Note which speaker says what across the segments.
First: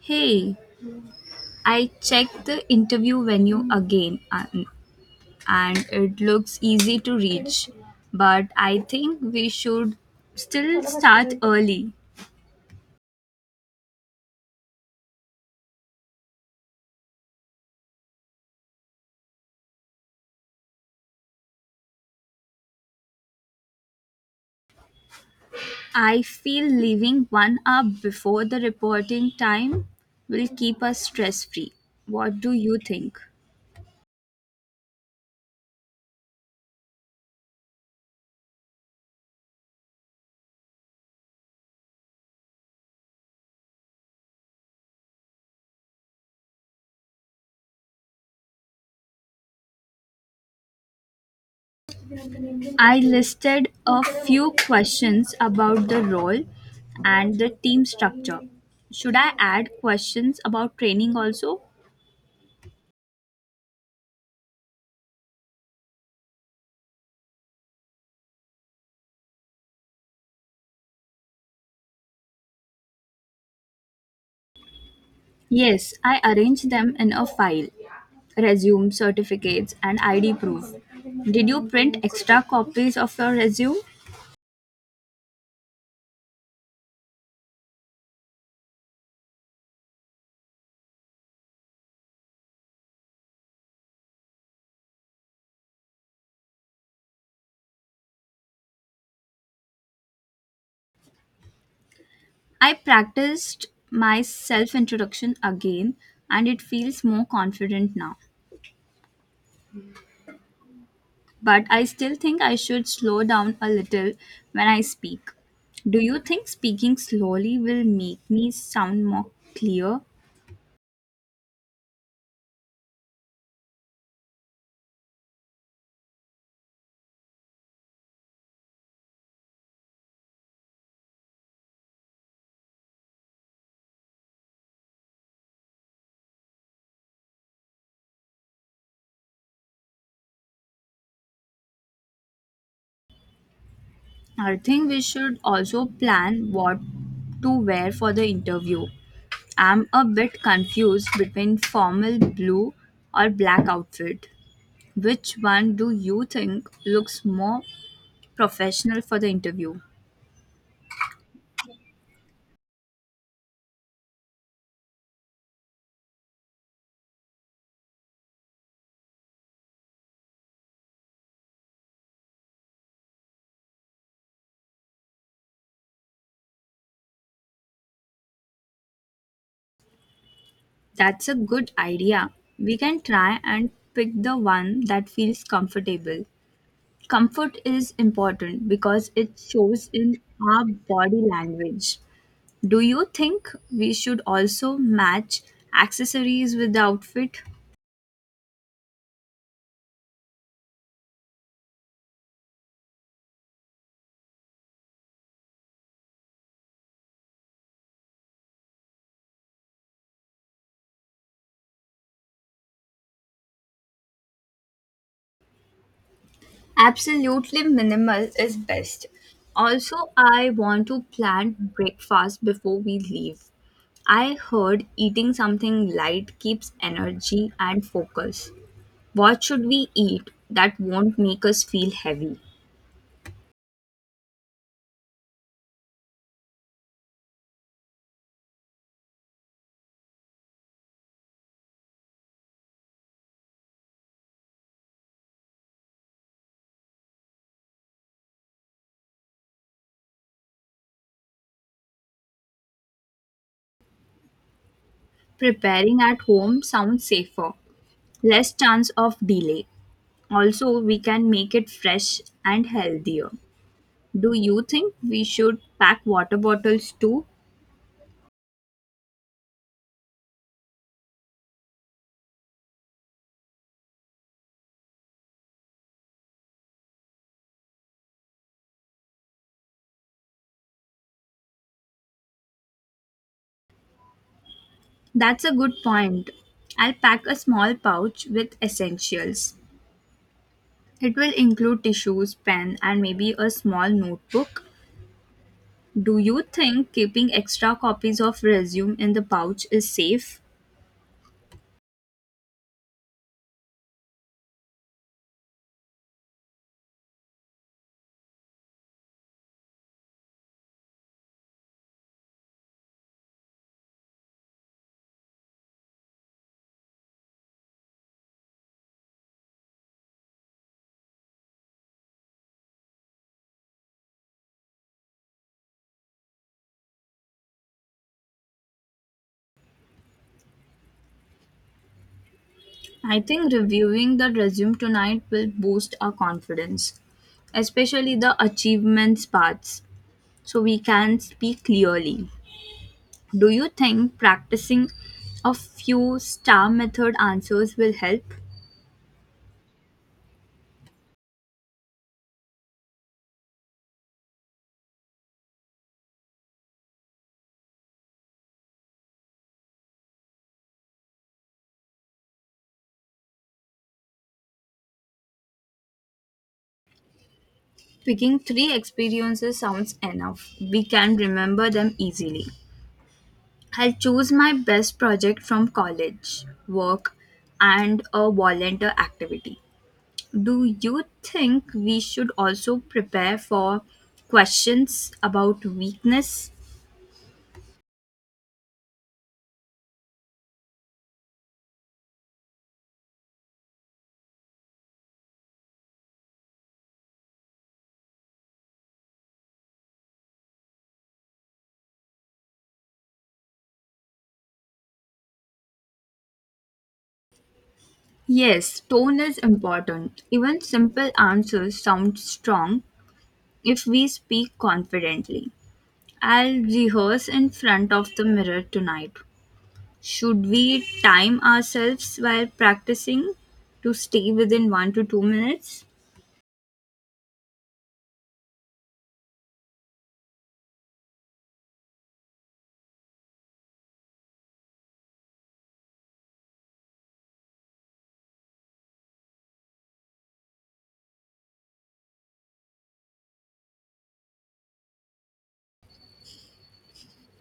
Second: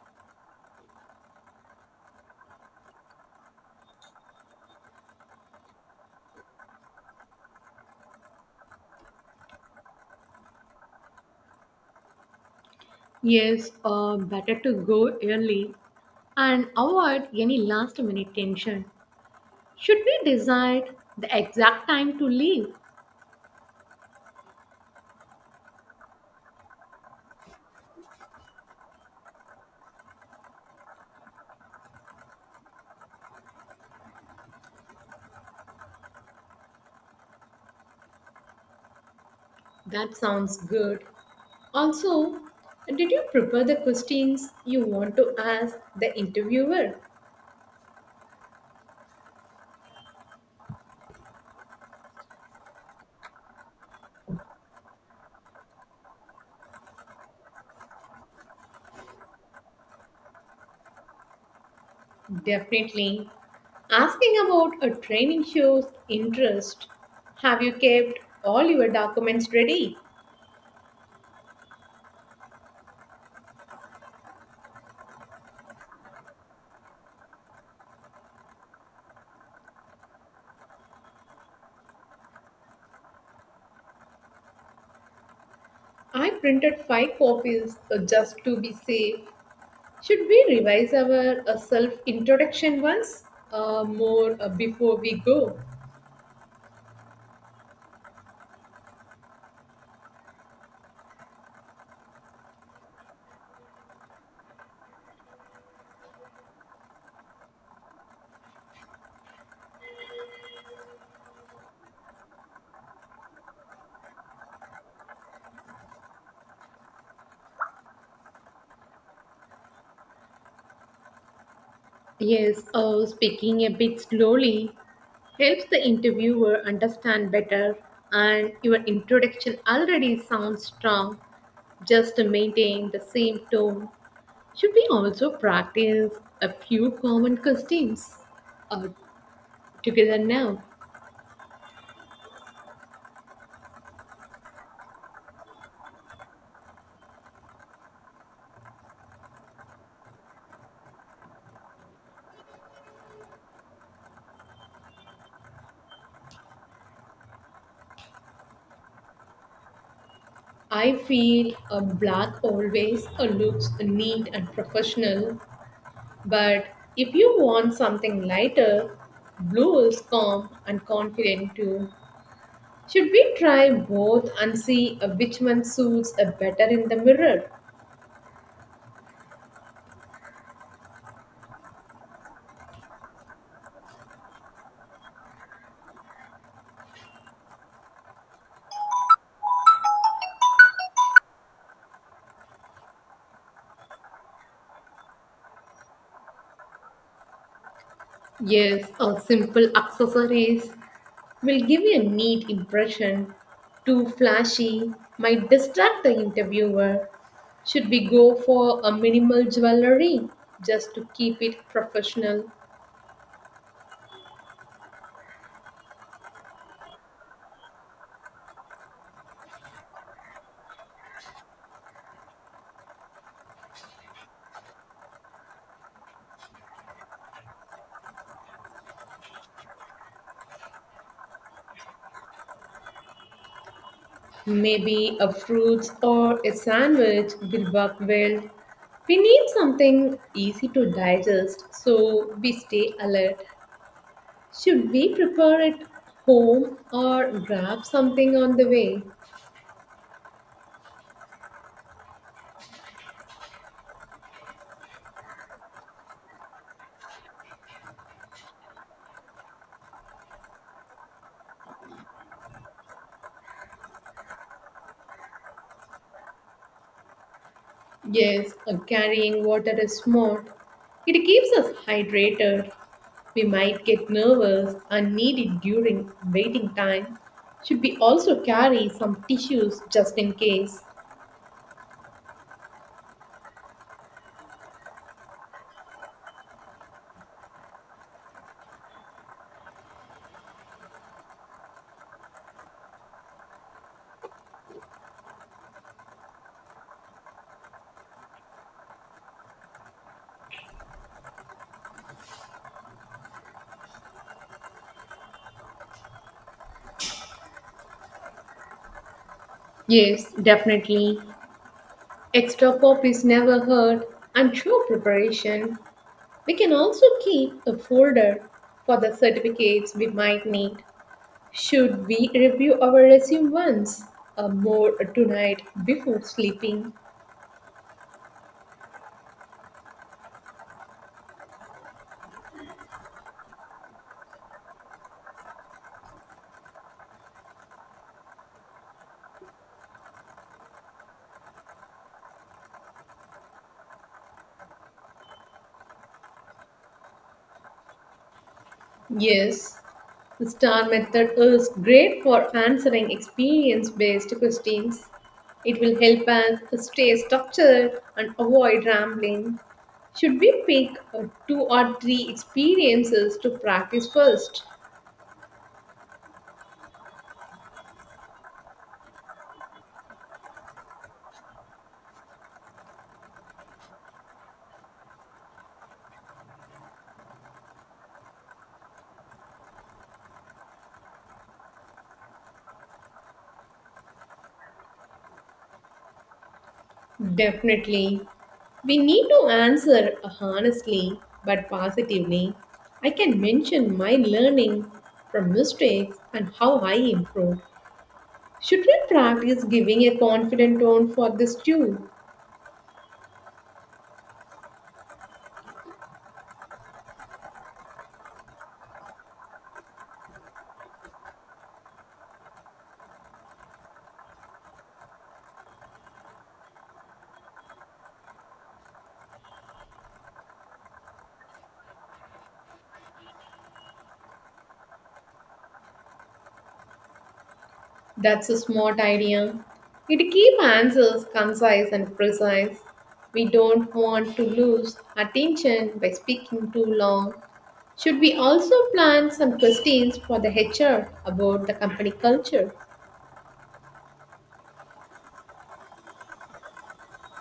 Speaker 1: Hey, I checked the interview venue again and it looks easy to reach. But I think we should still start early.
Speaker 2: Yes, better to go early and avoid any last minute tension. Should we decide the exact time to leave?
Speaker 1: I feel leaving 1 hour before the reporting time will keep us stress free. What do you think?
Speaker 2: That sounds good. Also, did you prepare the questions you want to ask the interviewer?
Speaker 1: I listed a few questions about the role and the team structure. Should I add questions about training also?
Speaker 2: Definitely. Asking about a training shows interest. Have you kept all your documents ready?
Speaker 1: Yes, I arrange them in a file resume, certificates, and ID proof. Did you print extra copies of your resume?
Speaker 2: I printed five copies just to be safe. Should we revise our self introduction once more before we go?
Speaker 1: I practiced my self introduction again and it feels more confident now. But I still think I should slow down a little when I speak. Do you think speaking slowly will make me sound more clear?
Speaker 2: Yes, oh, speaking a bit slowly helps the interviewer understand better, and your introduction already sounds strong. Just to maintain the same tone, should we also practice a few common questions uh, together now?
Speaker 1: I think we should also plan what to wear for the interview. I'm a bit confused between formal blue or black outfit. Which one do you think looks more professional for the interview?
Speaker 2: I feel a black always looks neat and professional. But if you want something lighter, blue is calm and confident too. Should we try both and see which one suits better in the mirror?
Speaker 1: That's a good idea. We can try and pick the one that feels comfortable. Comfort is important because it shows in our body language. Do you think we should also match accessories with the outfit?
Speaker 2: Yes, our simple accessories will give you a neat impression. Too flashy might distract the interviewer. Should we go for a minimal jewelry just to keep it professional?
Speaker 1: Absolutely minimal is best. Also, I want to plan breakfast before we leave. I heard eating something light keeps energy and focus. What should we eat that won't make us feel heavy?
Speaker 2: Maybe a fruits or a sandwich will work well. We need something easy to digest so we stay alert. Should we prepare it home or grab something on the way?
Speaker 1: Preparing at home sounds safer, less chance of delay. Also, we can make it fresh and healthier. Do you think we should pack water bottles too?
Speaker 2: Yes, carrying water is smart. It keeps us hydrated. We might get nervous and need it during waiting time. Should we also carry some tissues just in case?
Speaker 1: That's a good point. I'll pack a small pouch with essentials. It will include tissues, pen, and maybe a small notebook. Do you think keeping extra copies of resume in the pouch is safe?
Speaker 2: Yes, definitely. Extra copies never hurt, and show preparation. We can also keep a folder for the certificates we might need. Should we review our resume once or more tonight before sleeping?
Speaker 1: I think reviewing the resume tonight will boost our confidence, especially the achievements parts, so we can speak clearly. Do you think practicing a few star method answers will help?
Speaker 2: Yes, the STAR method is great for answering experience based questions. It will help us stay structured and avoid rambling. Should we pick two or three experiences to practice first?
Speaker 1: Picking three experiences sounds enough. We can remember them easily. I'll choose my best project from college, work, and a volunteer activity. Do you think we should also prepare for questions about weakness?
Speaker 2: Definitely. We need to answer honestly but positively. I can mention my learning from mistakes and how I improved. Should we practice giving a confident tone for this too?
Speaker 1: Yes, tone is important. Even simple answers sound strong if we speak confidently. I'll rehearse in front of the mirror tonight. Should we time ourselves while practicing to stay within 1 to 2 minutes?
Speaker 2: That's a smart idea. It keeps answers concise and precise. We don't want to lose attention by speaking too long. Should we also plan some questions for the HR about the company culture?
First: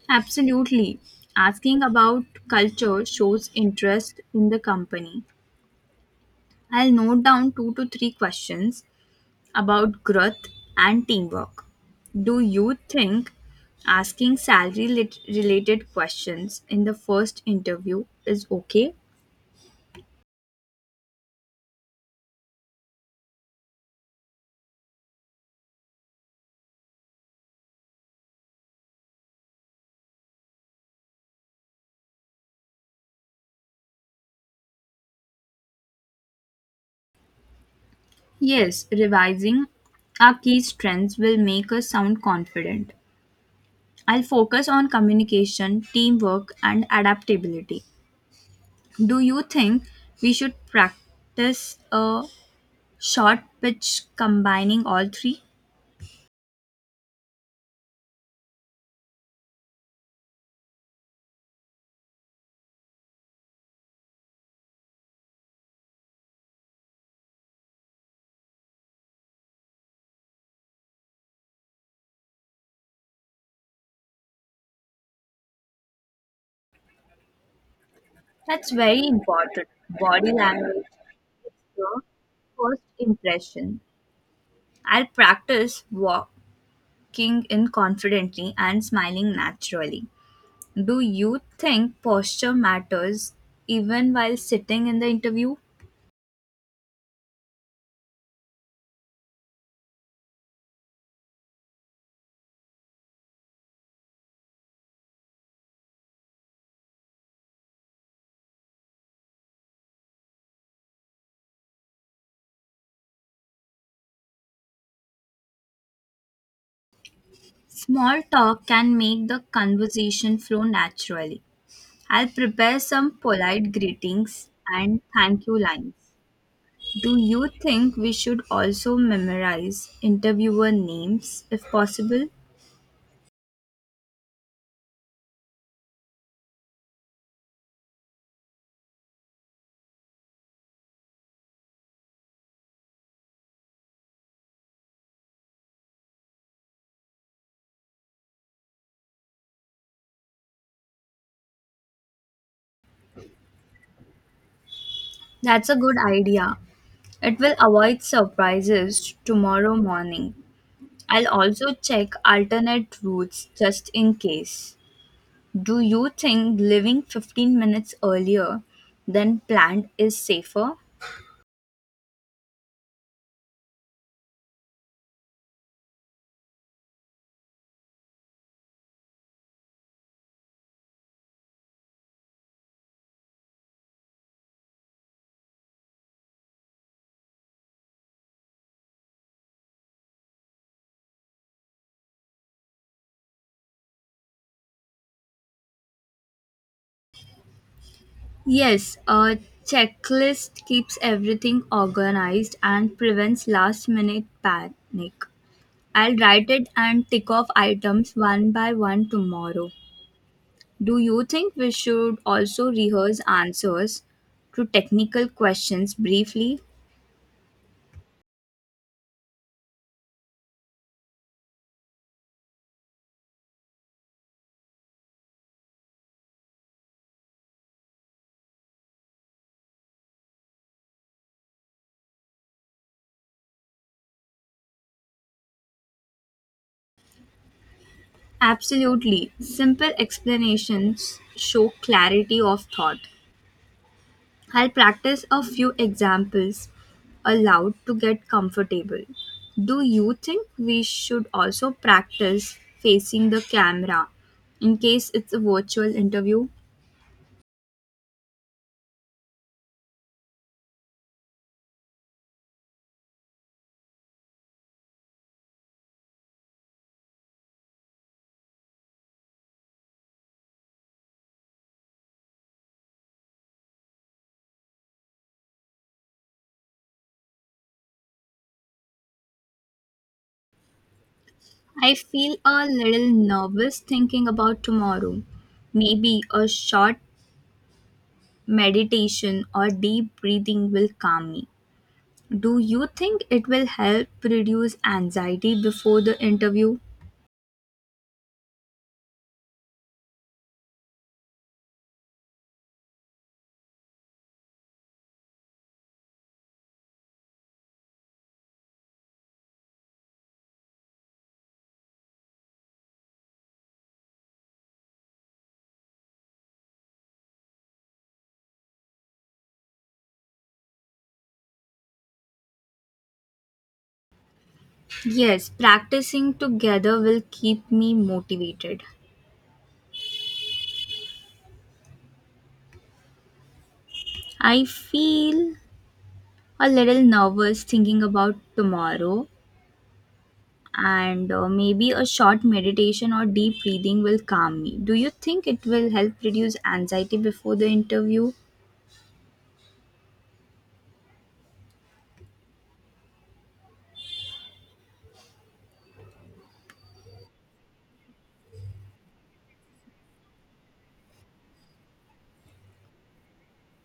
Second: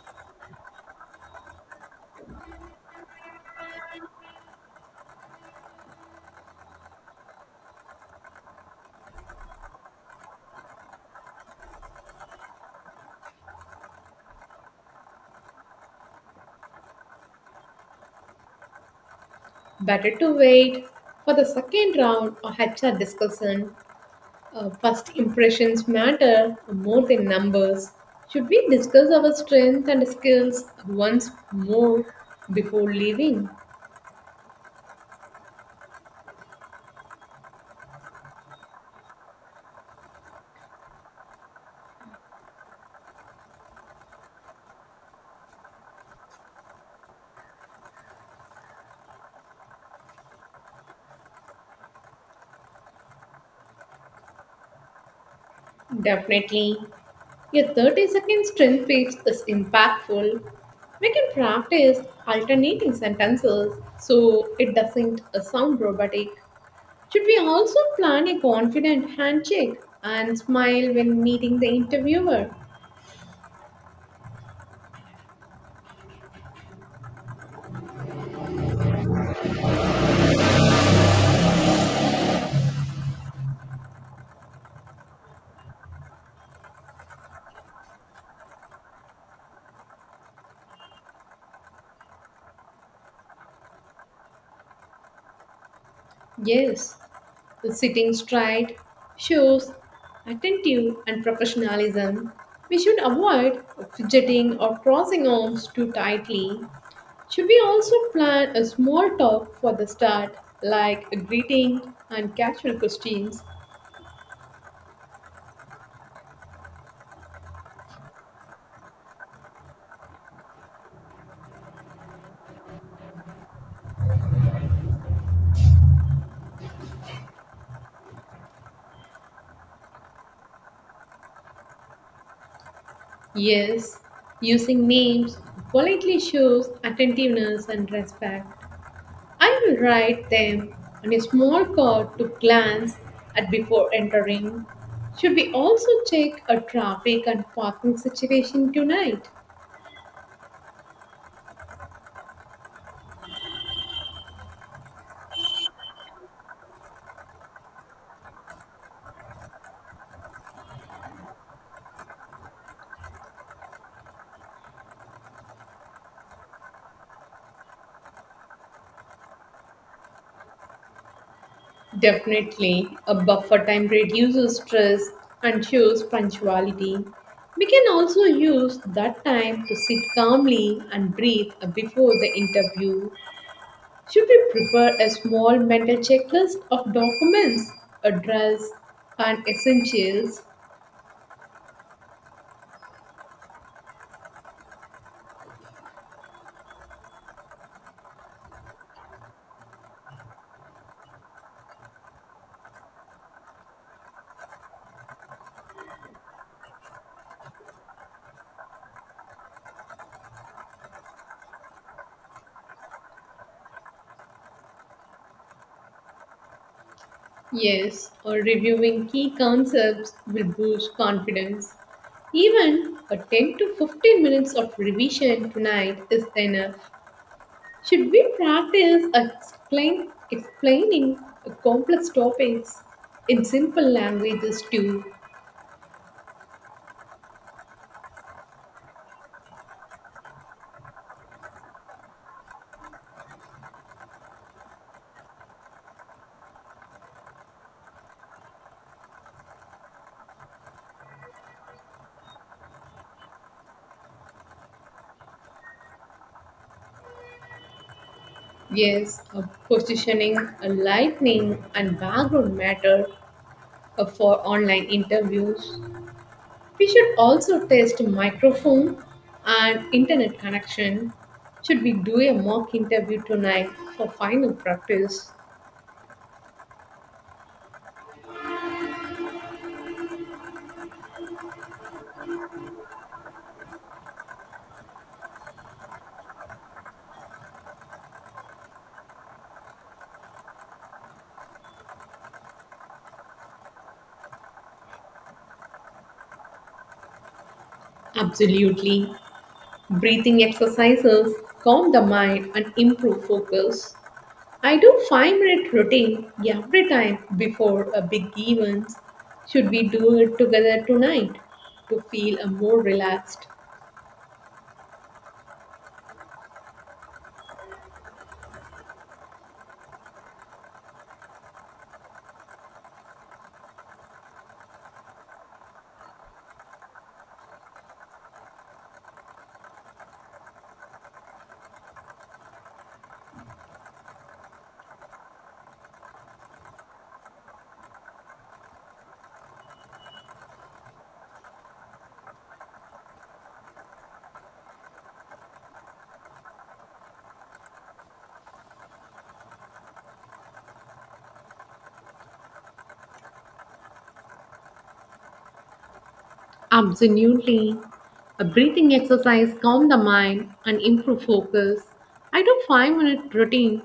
Speaker 1: Absolutely. Asking about culture shows interest in the company. I'll note down 2 to 3 questions about growth and teamwork. Do you think asking salary related questions in the first interview is okay?
Speaker 2: Better to wait for the second round or HR discussion. First impressions matter more than numbers. Should we discuss our strengths and skills once more before leaving?
Speaker 1: Yes, revising our key strengths will make us sound confident. I'll focus on communication, teamwork, and adaptability. Do you think we should practice a short pitch combining all three?
Speaker 2: Definitely. Your 30-second strength page is impactful. We can practice alternating sentences so it doesn't sound robotic. Should we also plan a confident handshake and smile when meeting the interviewer?
Speaker 1: That's very important. Body language, your first impression. I'll practice walking in confidently and smiling naturally. Do you think posture matters even while sitting in the interview?
Speaker 2: Yes, the sitting straight shows attentive and professionalism. We should avoid fidgeting or crossing arms too tightly. Should we also plan a small talk for the start, like a greeting and casual questions?
Speaker 1: Small talk can make the conversation flow naturally. I'll prepare some polite greetings and thank you lines. Do you think we should also memorize interviewer names if possible?
Speaker 2: Yes, using names politely shows attentiveness and respect. I will write them on a small card to glance at before entering. Should we also check a traffic and parking situation tonight?
Speaker 1: That's a good idea. It will avoid surprises tomorrow morning. I'll also check alternate routes just in case. Do you think living 15 minutes earlier than planned is safer?
Speaker 2: Definitely, a buffer time reduces stress and shows punctuality. We can also use that time to sit calmly and breathe before the interview. Should we prepare a small mental checklist of documents, a dress, and essentials?
Speaker 1: Yes, a checklist keeps everything organized and prevents last minute panic. I'll write it and tick off items one by one tomorrow. Do you think we should also rehearse answers to technical questions briefly?
Speaker 2: Yes, or reviewing key concepts will boost confidence. Even a 10 to 15 minutes of revision tonight is enough. Should we practice explaining complex topics in simple languages too?
Speaker 1: Absolutely. Simple explanations show clarity of thought. I'll practice a few examples aloud to get comfortable. Do you think we should also practice facing the camera in case it's a virtual interview?
Speaker 2: Yes, a positioning, a lightning, and background matter for online interviews. We should also test microphone and internet connection. Should we do a mock interview tonight for final practice?
Speaker 1: I feel a little nervous thinking about tomorrow. Maybe a short meditation or deep breathing will calm me. Do you think it will help reduce anxiety before the interview?
Speaker 2: Absolutely. Breathing exercises calm the mind and improve focus. I do 5-minute routine every time before a big event. Should we do it together tonight to feel a more relaxed?
Speaker 1: Yes, practicing together will keep me motivated. I feel a little nervous thinking about tomorrow, and maybe a short meditation or deep breathing will calm me. Do you think it will help reduce anxiety before the interview?
Speaker 2: Absolutely. A breathing exercise calm the mind and improve focus. I do 5-minute routine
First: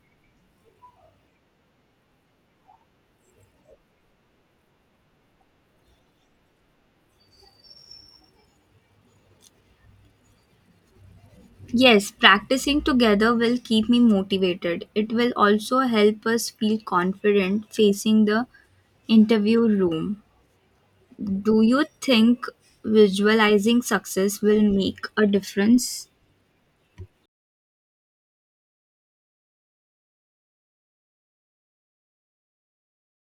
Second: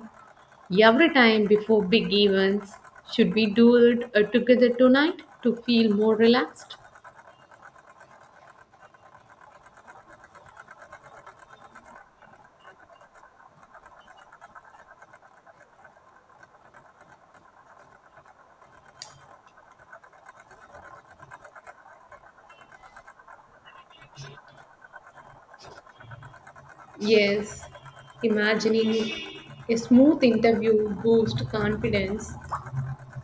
Speaker 2: every time before big events. Should we do it together tonight to feel more relaxed?
Speaker 1: Yes, practicing together will keep me motivated. It will also help us feel confident facing the interview room. Do you think visualizing success will make a difference?
Speaker 2: Yes. Imagining a smooth interview boosts confidence.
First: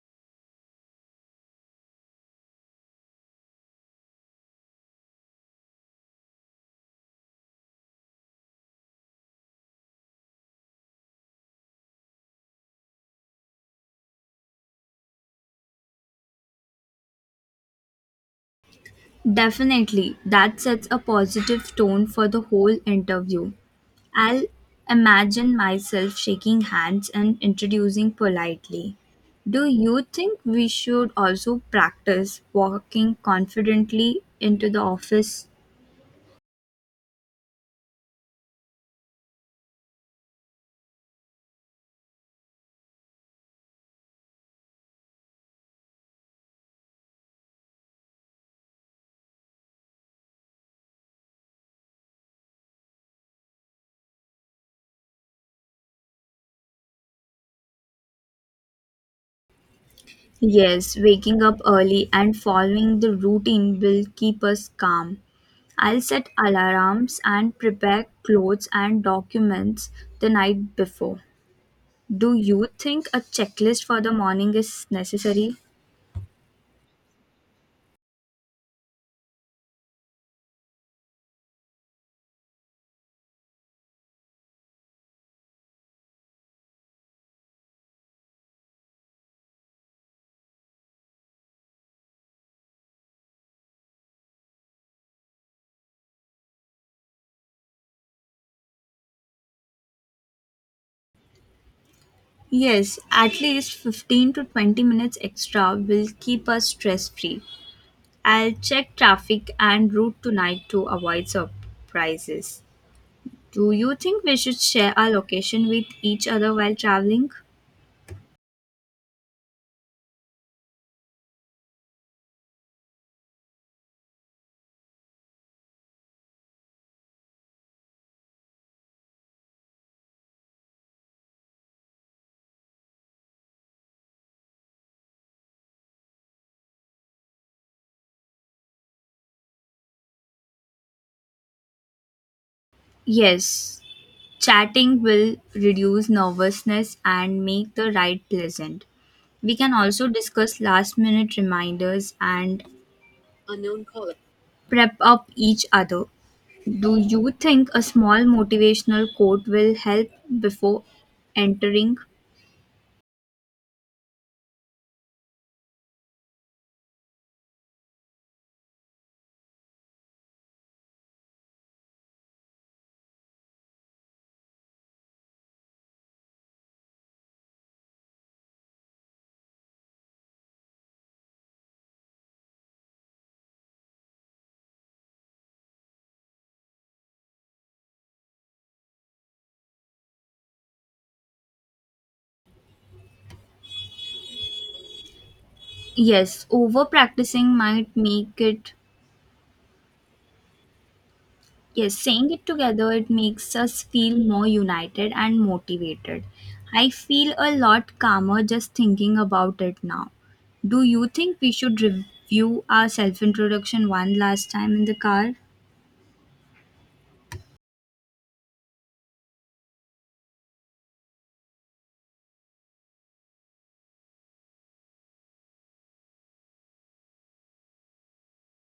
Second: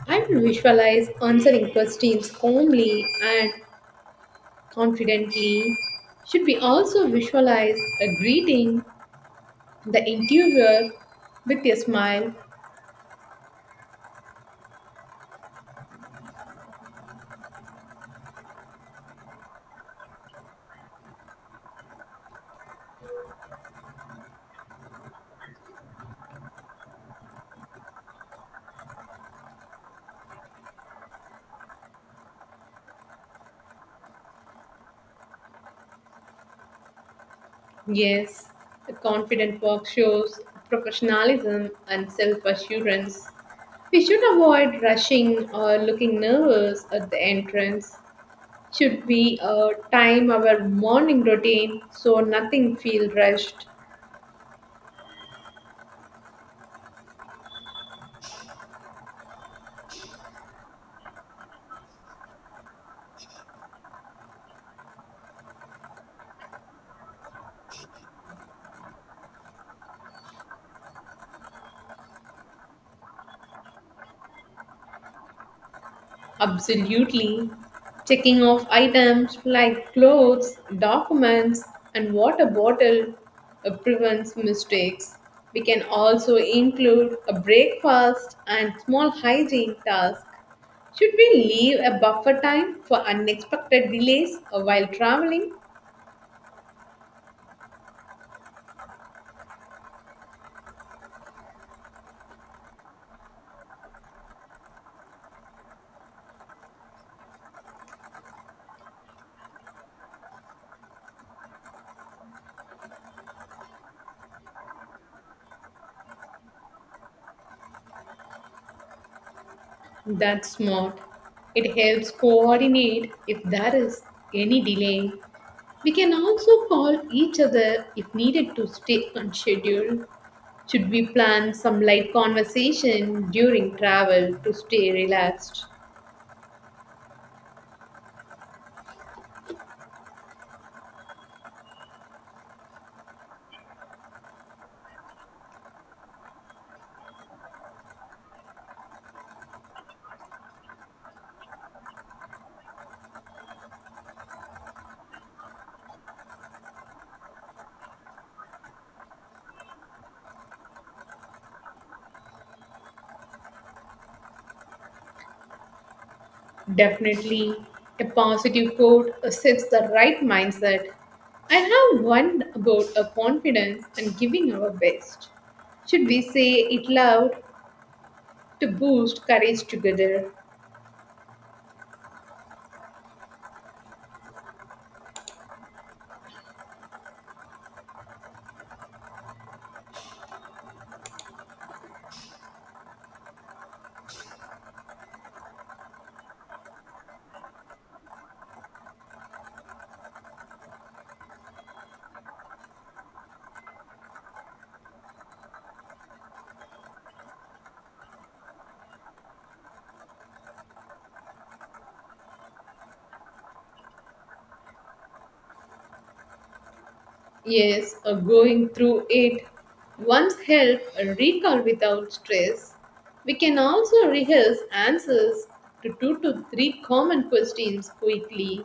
Speaker 2: I will visualize answering questions calmly and confidently. Should we also visualize a greeting the interviewer, with a smile?
Speaker 1: Definitely, that sets a positive tone for the whole interview. I'll imagine myself shaking hands and introducing politely. Do you think we should also practice walking confidently into the office?
Speaker 2: Yes, a confident walk shows professionalism and self assurance. We should avoid rushing or looking nervous at the entrance. Should we time our morning routine so nothing feels rushed?
Speaker 1: Yes, waking up early and following the routine will keep us calm. I'll set alarms and prepare clothes and documents the night before. Do you think a checklist for the morning is necessary?
Speaker 2: Absolutely. Checking off items like clothes, documents, and water bottle prevents mistakes. We can also include a breakfast and small hygiene task. Should we leave a buffer time for unexpected delays while traveling?
Speaker 1: Yes, at least 15 to 20 minutes extra will keep us stress free. I'll check traffic and route tonight to avoid surprises. Do you think we should share our location with each other while traveling?
Speaker 2: That's smart. It helps coordinate if there is any delay. We can also call each other if needed to stay on schedule. Should we plan some light conversation during travel to stay relaxed?
Speaker 1: Yes, chatting will reduce nervousness and make the ride pleasant. We can also discuss last minute reminders and prep up each other. Do you think a small motivational quote will help before entering?
Speaker 2: Definitely, a positive quote sets the right mindset. I have one about a confidence and giving our best. Should we say it loud to boost courage together?
Speaker 1: Yes, over practicing might make it, yes, saying it together, it makes us feel more united and motivated. I feel a lot calmer just thinking about it now. Do you think we should review our self introduction one last time in the car?
Speaker 2: Yes, going through it once help a recall without stress. We can also rehearse answers to two to three common questions quickly.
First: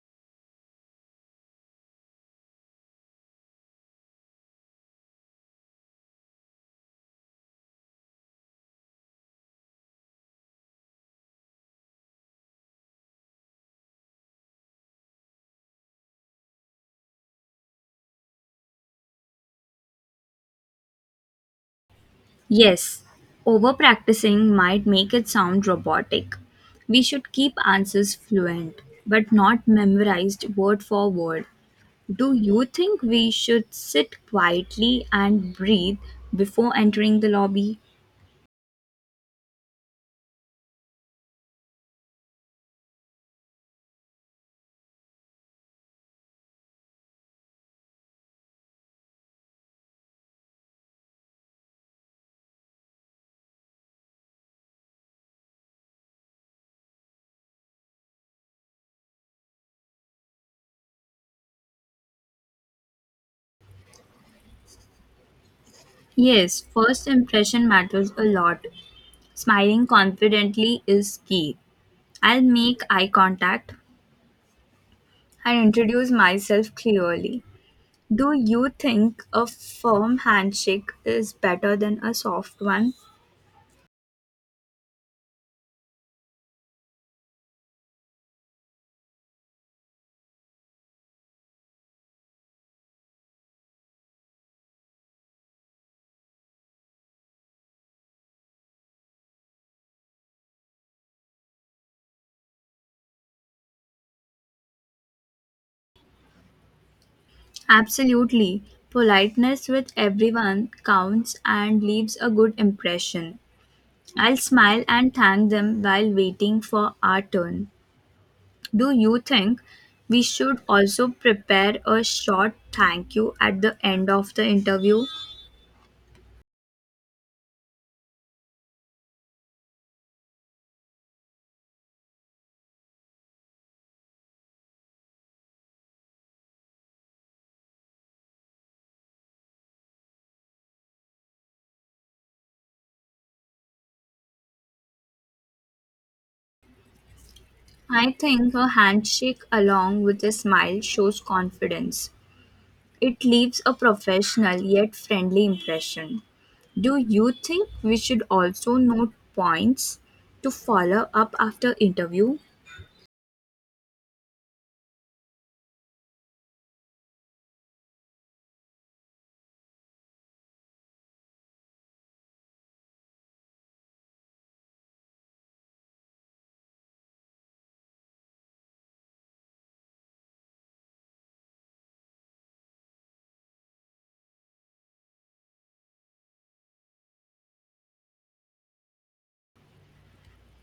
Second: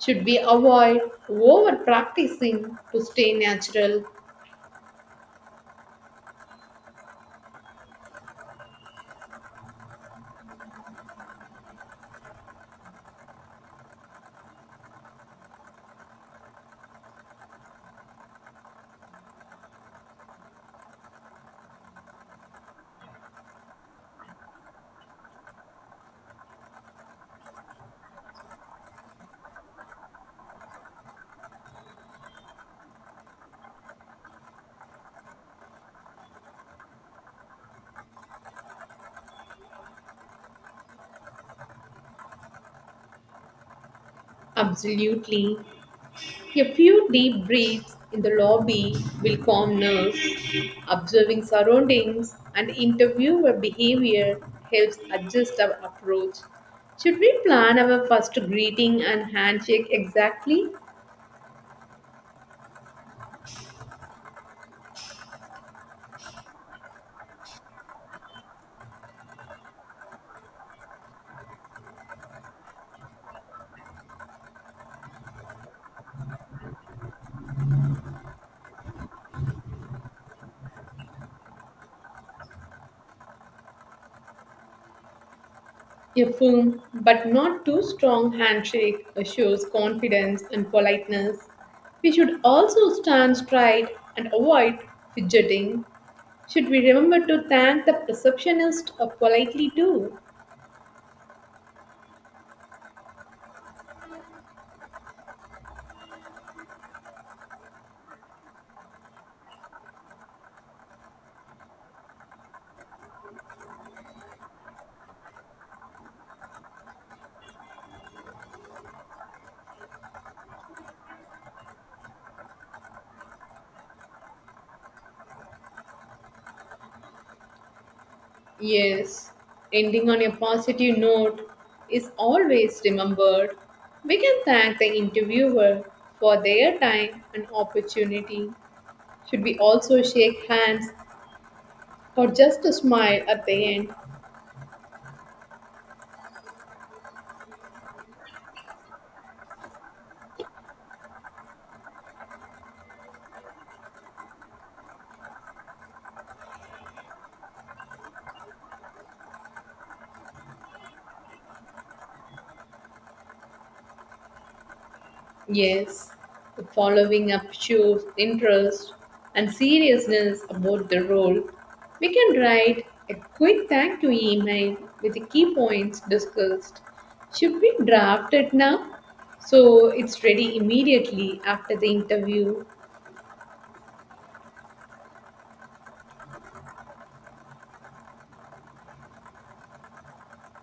Speaker 2: Should we avoid over practicing to stay natural?
Speaker 1: Yes, over practicing might make it sound robotic. We should keep answers fluent, but not memorized word for word. Do you think we should sit quietly and breathe before entering the lobby?
Speaker 2: Absolutely. A few deep breaths in the lobby will calm nerves. Observing surroundings and interviewer behavior helps adjust our approach. Should we plan our first greeting and handshake exactly?
Speaker 1: Yes, first impression matters a lot. Smiling confidently is key. I'll make eye contact and introduce myself clearly. Do you think a firm handshake is better than a soft one?
Speaker 2: A firm but not too strong handshake shows confidence and politeness. We should also stand straight and avoid fidgeting. Should we remember to thank the receptionist politely too?
Speaker 1: Absolutely. Politeness with everyone counts and leaves a good impression. I'll smile and thank them while waiting for our turn. Do you think we should also prepare a short thank you at the end of the interview?
Speaker 2: Yes, ending on a positive note is always remembered. We can thank the interviewer for their time and opportunity. Should we also shake hands or just a smile at the end?
Speaker 1: I think a handshake along with a smile shows confidence. It leaves a professional yet friendly impression. Do you think we should also note points to follow up after interview?
Speaker 2: Yes, the following up shows interest and seriousness about the role. We can write a quick thank you email with the key points discussed. Should we draft it now, so it's ready immediately after the interview?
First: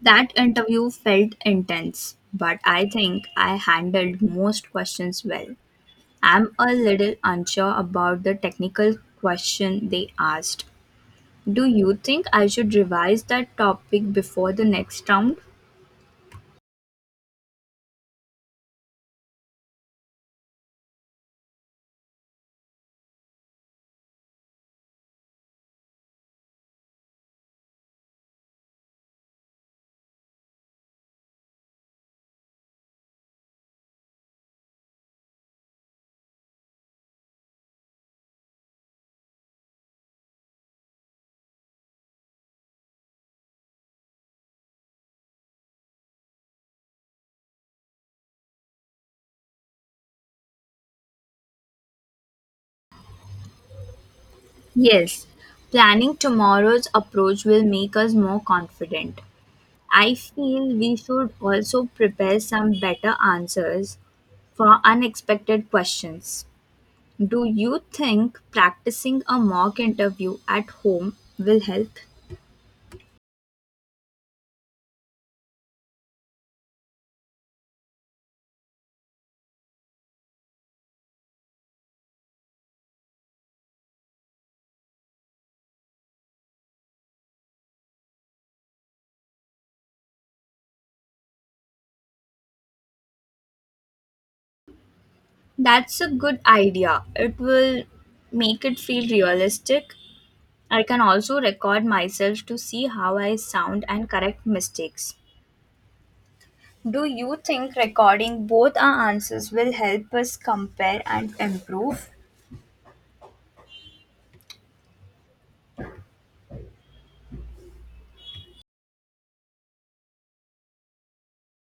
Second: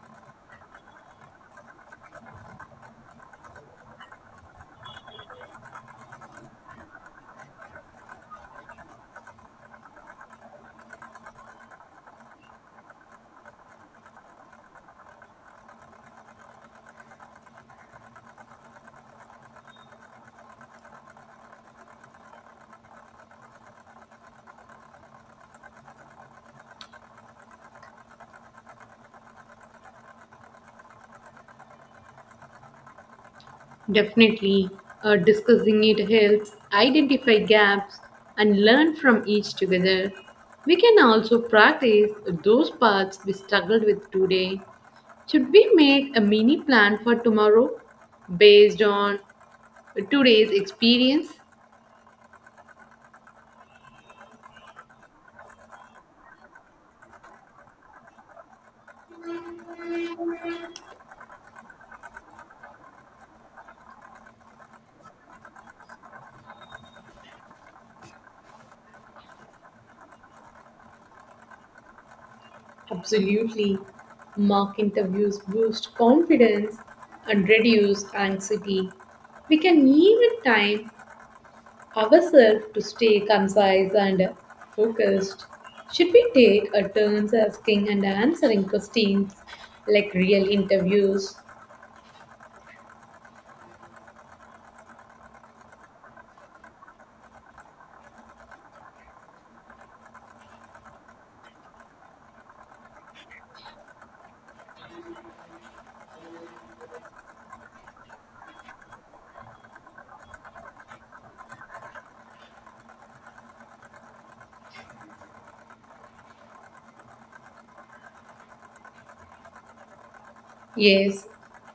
Speaker 1: That interview felt intense, but I think I handled most questions well. I'm a little unsure about the technical question they asked. Do you think I should revise that topic before the next round?
Speaker 2: Definitely, discussing it helps identify gaps and learn from each together. We can also practice those parts we struggled with today. Should we make a mini plan for tomorrow based on today's experience?
Speaker 1: Yes, planning tomorrow's approach will make us more confident. I feel we should also prepare some better answers for unexpected questions. Do you think practicing a mock interview at home will help?
Speaker 2: Absolutely. Mock interviews boost confidence and reduce anxiety. We can even time ourselves to stay concise and focused. Should we take a turns asking and answering questions like real interviews?
Speaker 1: That's a good idea. It will make it feel realistic. I can also record myself to see how I sound and correct mistakes. Do you think recording both our answers will help us compare and improve?
Speaker 2: Yes,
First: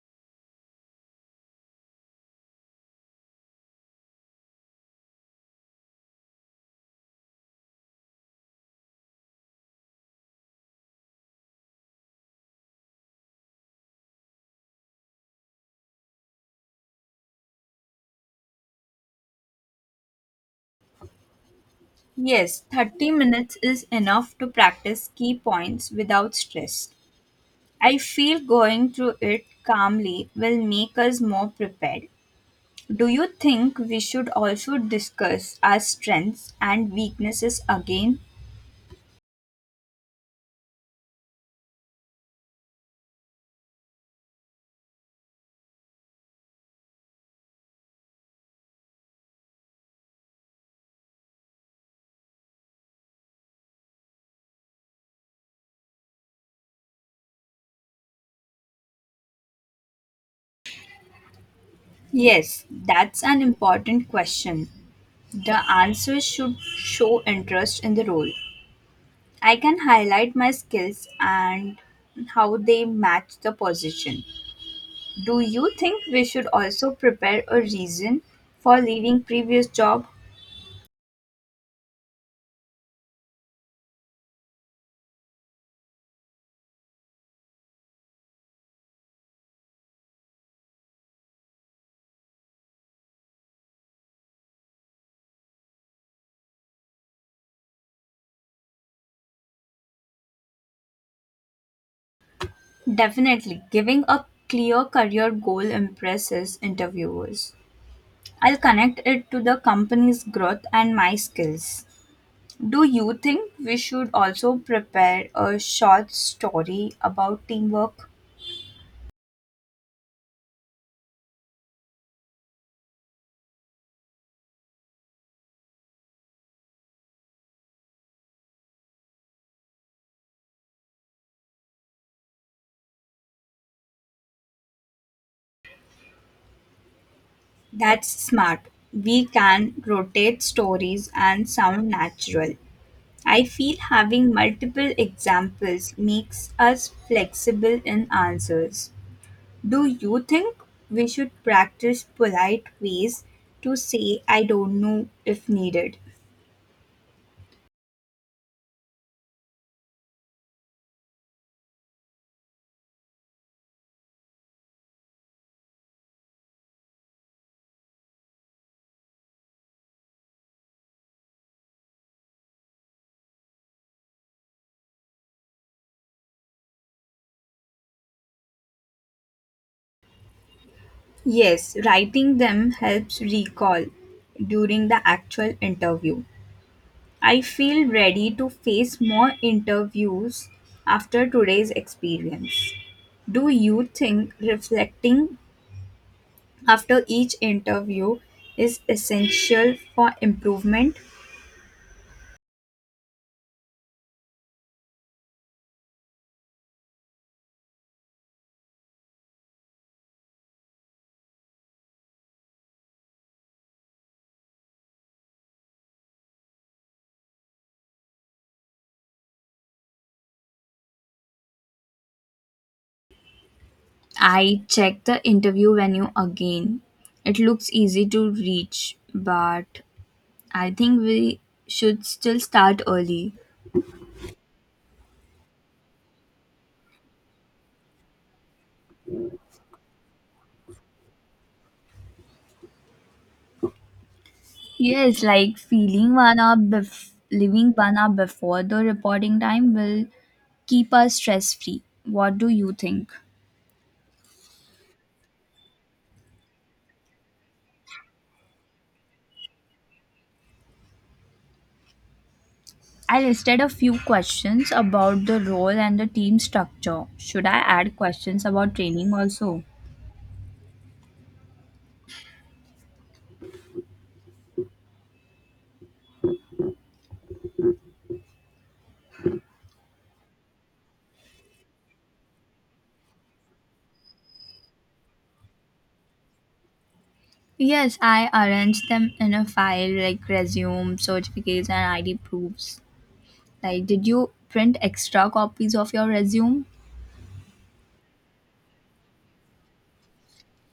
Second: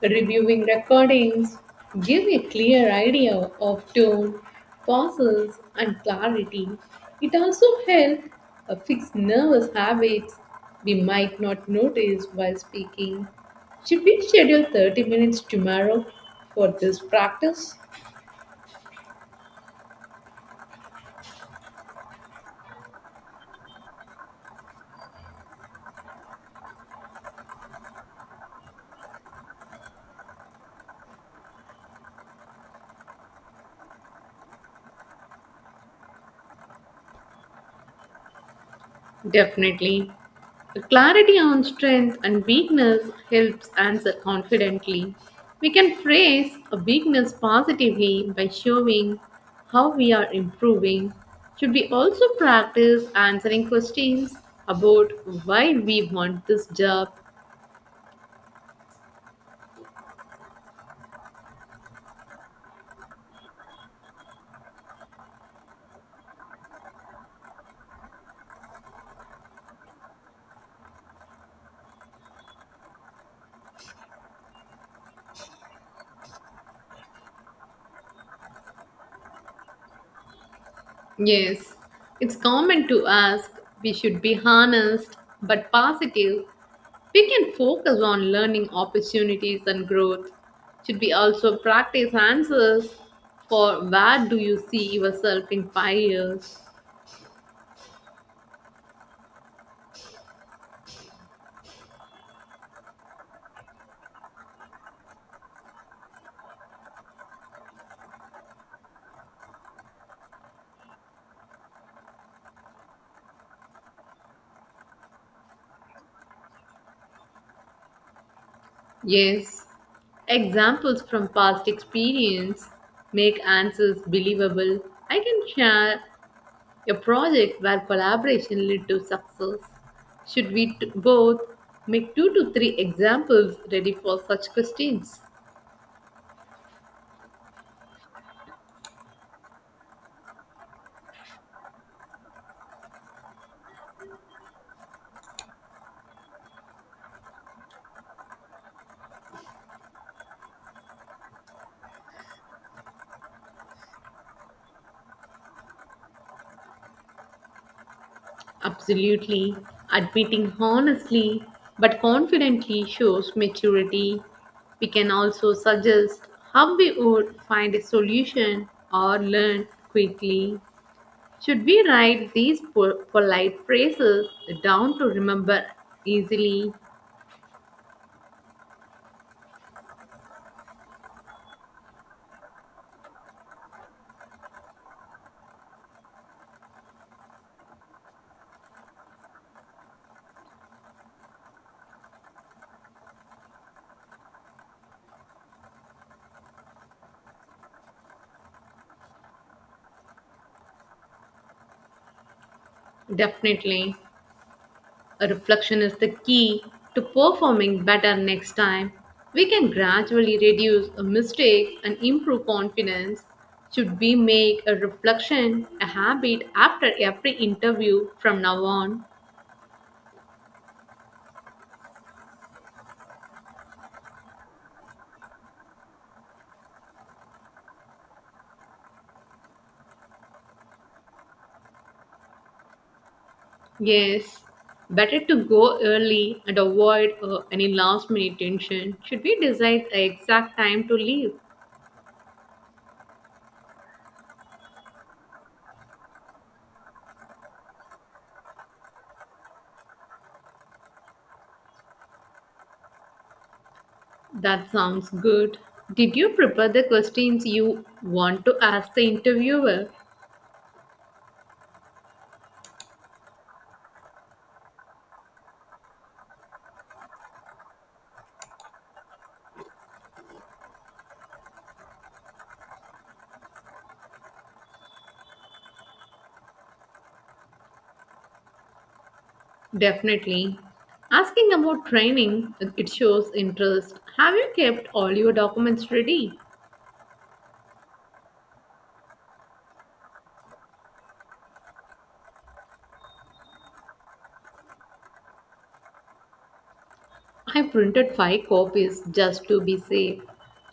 Speaker 2: reviewing recordings give a clear idea of tone, pauses, and clarity. It also helps fix nervous habits we might not notice while speaking. Should we schedule 30 minutes tomorrow for this practice?
Speaker 1: Yes, 30 minutes is enough to practice key points without stress. I feel going through it calmly will make us more prepared. Do you think we should also discuss our strengths and weaknesses again?
Speaker 2: Definitely. The clarity on strength and weakness helps answer confidently. We can phrase a weakness positively by showing how we are improving. Should we also practice answering questions about why we want this job?
Speaker 1: Yes, that's an important question. The answer should show interest in the role. I can highlight my skills and how they match the position. Do you think we should also prepare a reason for leaving previous job?
Speaker 2: Yes, it's common to ask. We should be honest but positive. We can focus on learning opportunities and growth. Should we also practice answers for where do you see yourself in 5 years?
Speaker 1: Definitely, giving a clear career goal impresses interviewers. I'll connect it to the company's growth and my skills. Do you think we should also prepare a short story about teamwork?
Speaker 2: Yes, examples from past experience make answers believable. I can share a project where collaboration led to success. Should we both make two to three examples ready for such questions?
Speaker 1: That's smart. We can rotate stories and sound natural. I feel having multiple examples makes us flexible in answers. Do you think we should practice polite ways to say I don't know if needed?
Speaker 2: Absolutely. Admitting honestly but confidently shows maturity. We can also suggest how we would find a solution or learn quickly. Should we write these polite phrases down to remember easily?
Speaker 1: Yes, writing them helps recall during the actual interview. I feel ready to face more interviews after today's experience. Do you think reflecting after each interview is essential for improvement.
Speaker 2: Definitely. A reflection is the key to performing better next time. We can gradually reduce a mistake and improve confidence. Should we make a reflection a habit after every interview from now on?
Speaker 1: I check the interview venue again. It looks easy to reach, but I think we should still start early.
Speaker 2: Yes. Better to go early and avoid any last minute tension. Should we decide the exact time to leave?
Speaker 1: Yes, like feeling 1 hour leaving 1 hour before the reporting time will keep us stress free. What do you think?
Speaker 2: That sounds good. Did you prepare the questions you want to ask the interviewer?
Speaker 1: I listed a few questions about the role and the team structure. Should I add questions about training also?
Speaker 2: Definitely. Asking about training, it shows interest. Have you kept all your documents ready?
Speaker 1: Yes, I arranged them in a file like resume, certificates, and ID proofs. Like, did you print extra copies of your resume?
Speaker 2: I printed five copies just to be safe.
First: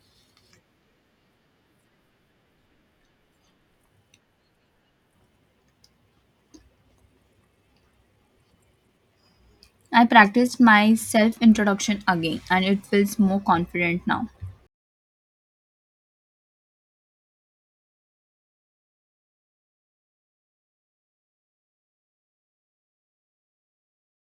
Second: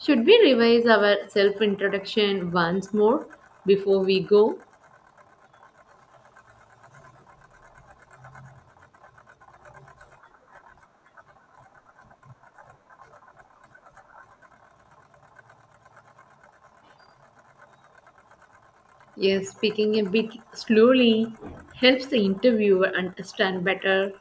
Speaker 2: Should we revise our self introduction once more before we go?
Speaker 1: I practiced my self introduction again, and it feels more confident now.
Speaker 2: Yes, speaking a bit slowly helps the interviewer understand better.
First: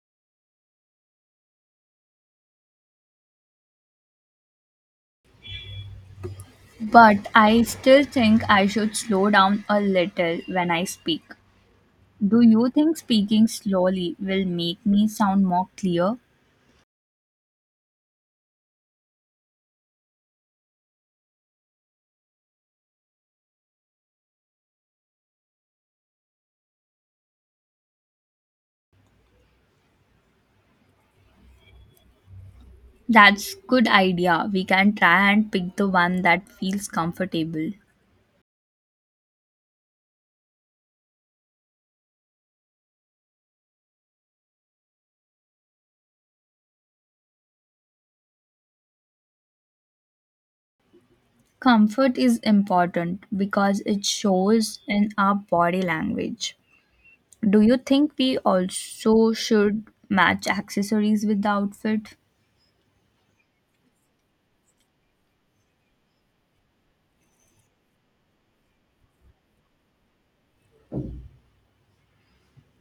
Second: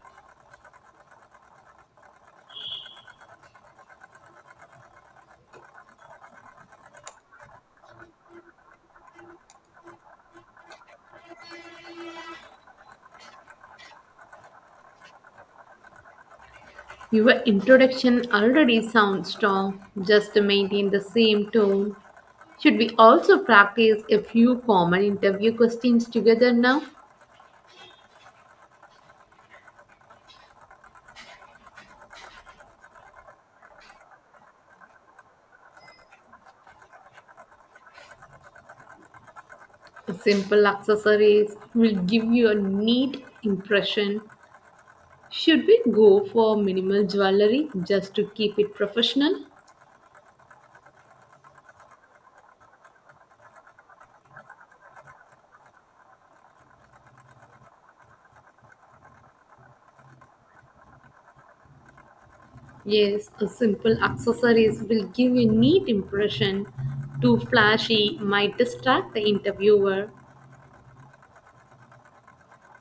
Speaker 1: But I still think I should slow down a little when I speak. Do you think speaking slowly will make me sound more clear?
Speaker 2: Your introduction already sounds strong. Just to maintain the same tone. Should we also practice a few common interview questions together now?
Speaker 1: That's good idea. We can try and pick the one that feels comfortable.
Speaker 2: Simple accessories will give you a neat impression. Should we go for minimal jewelry just to keep it professional?
Speaker 1: Comfort is important because it shows in our body language. Do you think we also should match accessories with the outfit?
Speaker 2: Yes, a simple accessories will give you a neat impression. Too flashy might distract the interviewer.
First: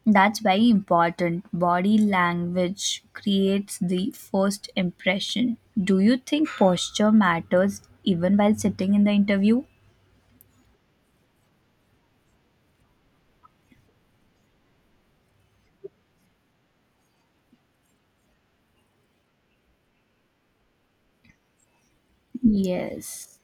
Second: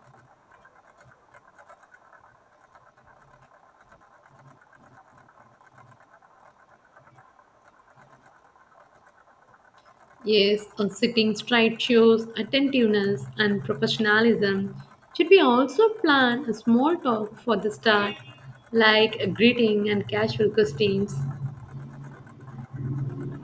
Speaker 1: That's very important. Body language creates the first impression. Do you think posture matters even while sitting in the interview?
Speaker 2: Yes, on sitting straight shows attentiveness and professionalism. Should we also plan a small talk for the start, like a greeting and casual questions?
Speaker 1: Yes.